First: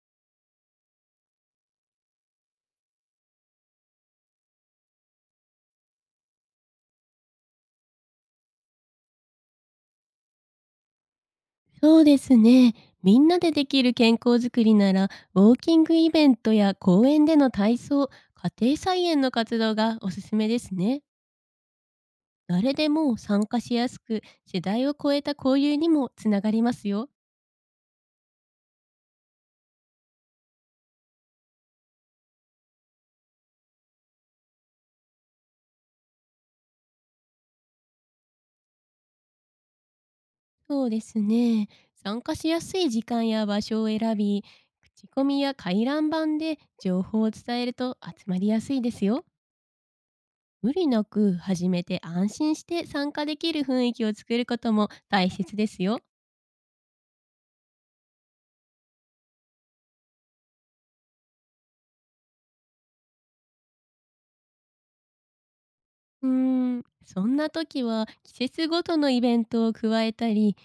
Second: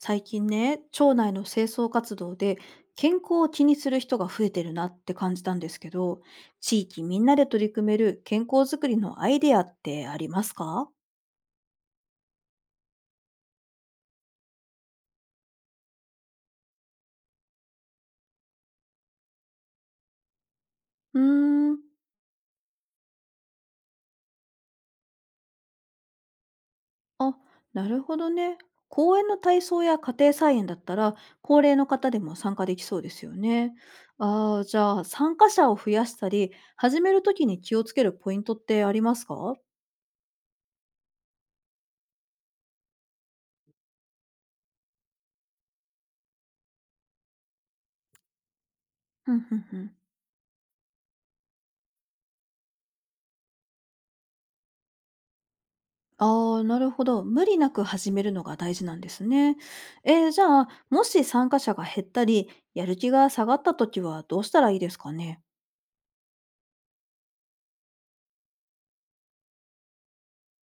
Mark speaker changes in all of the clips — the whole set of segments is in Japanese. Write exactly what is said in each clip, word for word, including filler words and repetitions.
Speaker 1: 最近ね、町内の清掃活動で健康を気にする人が増えてるなって感じたんですけど、地域みんなで取り組める健康づくりのアイデアってありますか？
Speaker 2: そうですね。みんなでできる健康づくりなら、ウォーキングイベントや公園での体操、家庭菜園の活動がおすすめですね。
Speaker 1: うーん。
Speaker 2: 誰でも参加しやすく、世代を超えた交流にもつながりますよ。
Speaker 1: あ、なるほどね。公園の体操や家庭菜園だったら、高齢の方でも参加できそうですよね。ああ、じゃあ参加者を増やしたり、始めるときに気をつけるポイントってありますか？
Speaker 2: そうですね。参加しやすい時間や場所を選び、口コミや回覧板で情報を伝えると集まりやすいですよ。
Speaker 1: うんうんうん。
Speaker 2: 無理なく始めて安心して参加できる雰囲気を作ることも大切ですよ。
Speaker 1: ああ、なるほど。無理なく始めるのが大事なんですね。えー、じゃあ、もし参加者が減ったり、やる気が下がった時はどうしたらいいですかね？
Speaker 2: うーん、そんな時は季節ごとのイベントを加えたり、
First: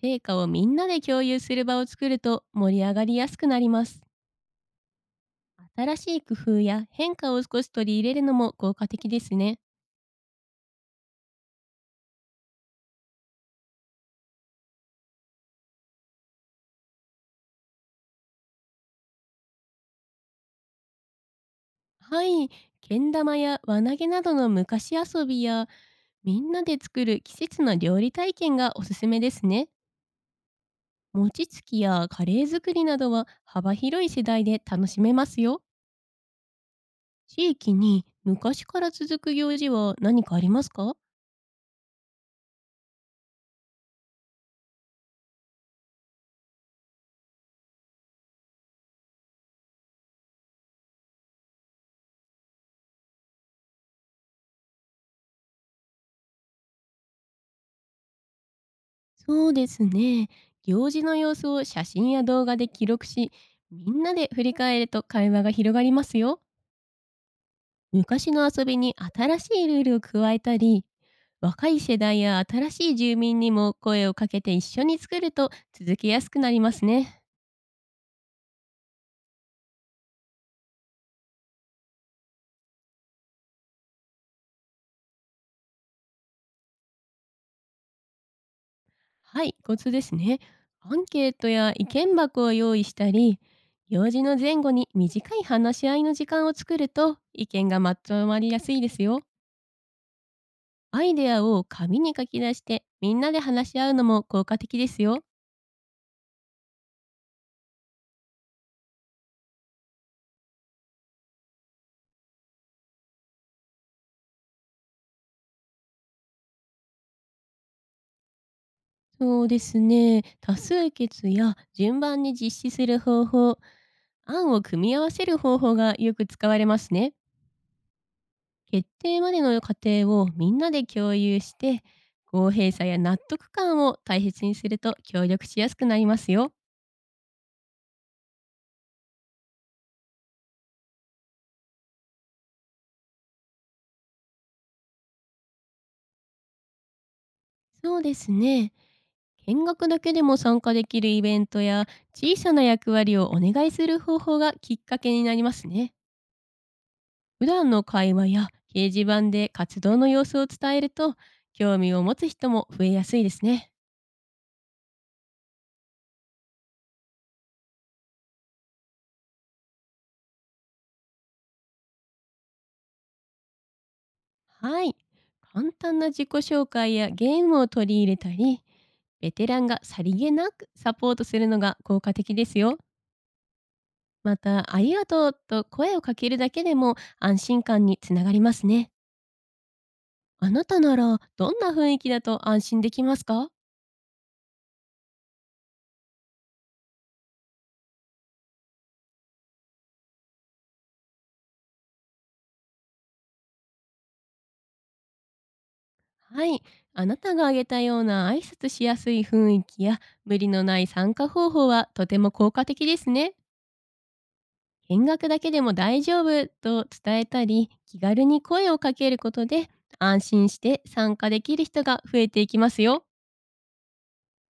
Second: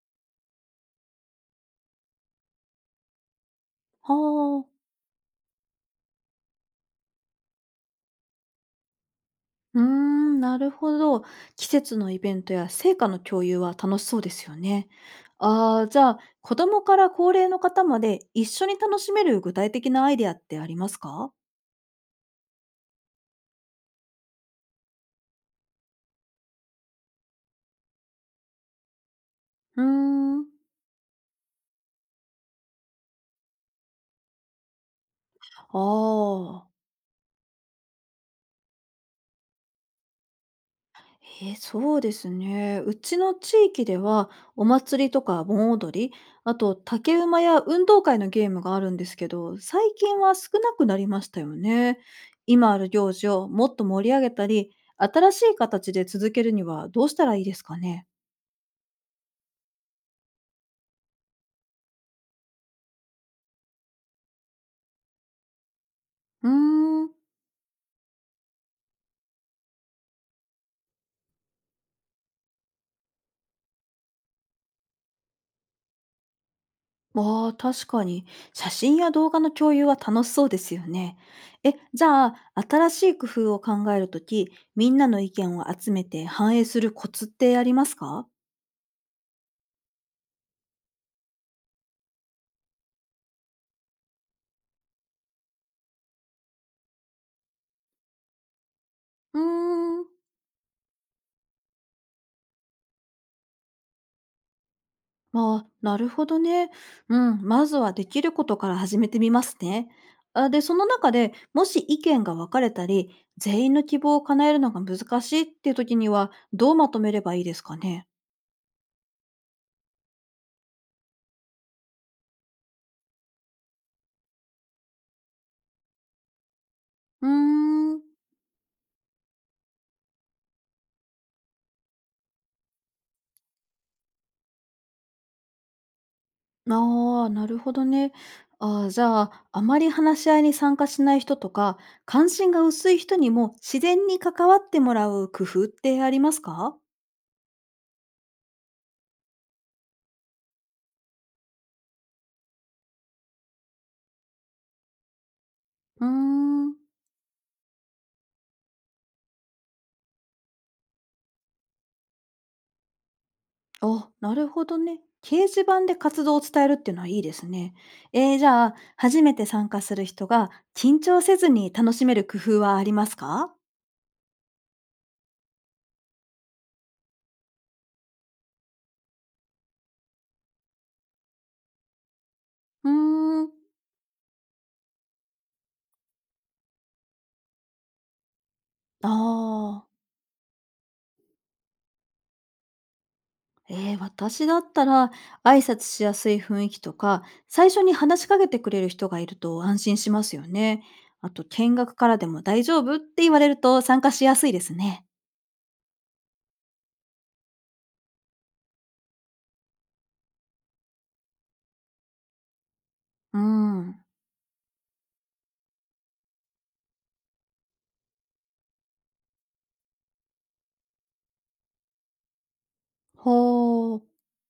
Speaker 2: 成果をみんなで共有する場を作ると盛り上がりやすくなります。
Speaker 1: はあ。
Speaker 2: 新しい工夫や変化を少し取り入れるのも効果的ですね。
Speaker 1: うーん、なるほど。季節のイベントや成果の共有は楽しそうですよね。ああ、じゃあ、子供から高齢の方まで一緒に楽しめる具体的なアイデアってありますか？
Speaker 2: はい、けん玉や輪投げなどの昔遊びや、みんなで作る季節の料理体験がおすすめですね。
Speaker 1: うーん。
Speaker 2: 餅つきやカレー作りなどは幅広い世代で楽しめますよ。
Speaker 1: ああ。
Speaker 2: 地域に昔から続く行事は何かありますか？
Speaker 1: へえ、そうですね。うちの地域では、お祭りとか盆踊り、あと竹馬や運動会のゲームがあるんですけど、最近は少なくなりましたよね。今ある行事をもっと盛り上げたり、新しい形で続けるにはどうしたらいいですかね。
Speaker 2: そうですね。行事の様子を写真や動画で記録し、みんなで振り返ると会話が広がりますよ。
Speaker 1: うーん。
Speaker 2: 昔の遊びに新しいルールを加えたり、若い世代や新しい住民にも声をかけて一緒に作ると続けやすくなりますね。
Speaker 1: まあ確かに、写真や動画の共有は楽しそうですよね。え、じゃあ、新しい工夫を考えるとき、みんなの意見を集めて反映するコツってありますか？
Speaker 2: はい、コツですね。アンケートや意見箱を用意したり、行事の前後に短い話し合いの時間を作ると意見がまとまりやすいですよ。
Speaker 1: うーん。
Speaker 2: アイデアを紙に書き出してみんなで話し合うのも効果的ですよ。
Speaker 1: まあ、なるほどね。うん、まずはできることから始めてみますね。あで、その中でもし意見が分かれたり、全員の希望を叶えるのが難しいっていう時には、どうまとめればいいですかね。
Speaker 2: そうですね。多数決や順番に実施する方法、案を組み合わせる方法がよく使われますね。
Speaker 1: うーん。
Speaker 2: 決定までの過程をみんなで共有して、公平さや納得感を大切にすると協力しやすくなりますよ。
Speaker 1: ああ、なるほどね。あーじゃあ、あまり話し合いに参加しない人とか、関心が薄い人にも自然に関わってもらう工夫ってありますか？
Speaker 2: そうですね。見学だけでも参加できるイベントや小さな役割をお願いする方法がきっかけになりますね。
Speaker 1: うーん。
Speaker 2: 普段の会話や掲示板で活動の様子を伝えると興味を持つ人も増えやすいですね。
Speaker 1: あ、なるほどね。掲示板で活動を伝えるっていうのはいいですね。えー、じゃあ、初めて参加する人が緊張せずに楽しめる工夫はありますか？
Speaker 2: はい。簡単な自己紹介やゲームを取り入れたり、ベテランがさりげなくサポートするのが効果的ですよ。
Speaker 1: うーん。
Speaker 2: また、ありがとうと声をかけるだけでも安心感につながりますね。
Speaker 1: ああ。
Speaker 2: あなたならどんな雰囲気だと安心できますか？
Speaker 1: えー、私だったら挨拶しやすい雰囲気とか、最初に話しかけてくれる人がいると安心しますよね。あと、見学からでも大丈夫って言われると参加しやすいですね。
Speaker 2: はい。あなたが挙げたような挨拶しやすい雰囲気や無理のない参加方法はとても効果的ですね。
Speaker 1: うん。
Speaker 2: 見学だけでも大丈夫と伝えたり、気軽に声をかけることで安心して参加できる人が増えていきますよ。
Speaker 1: ほう。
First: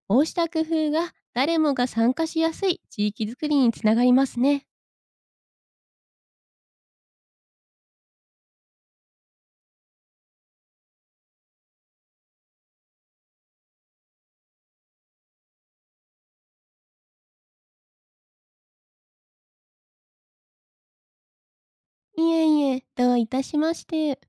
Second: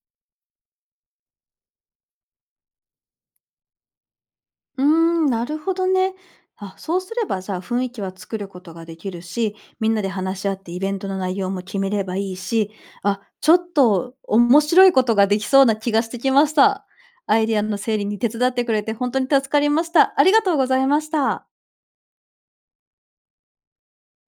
Speaker 2: こうした工夫が誰もが参加しやすい地域づくりにつながりますね。
Speaker 1: うーん、なるほどね。あ、そうすればじゃあ雰囲気は作ることができるし、みんなで話し合ってイベントの内容も決めればいいし、あ、ちょっと面白いことができそうな気がしてきました。アイディアの整理に手伝ってくれて本当に助かりました。ありがとうございました。
Speaker 2: いえいえ、どういたしまして。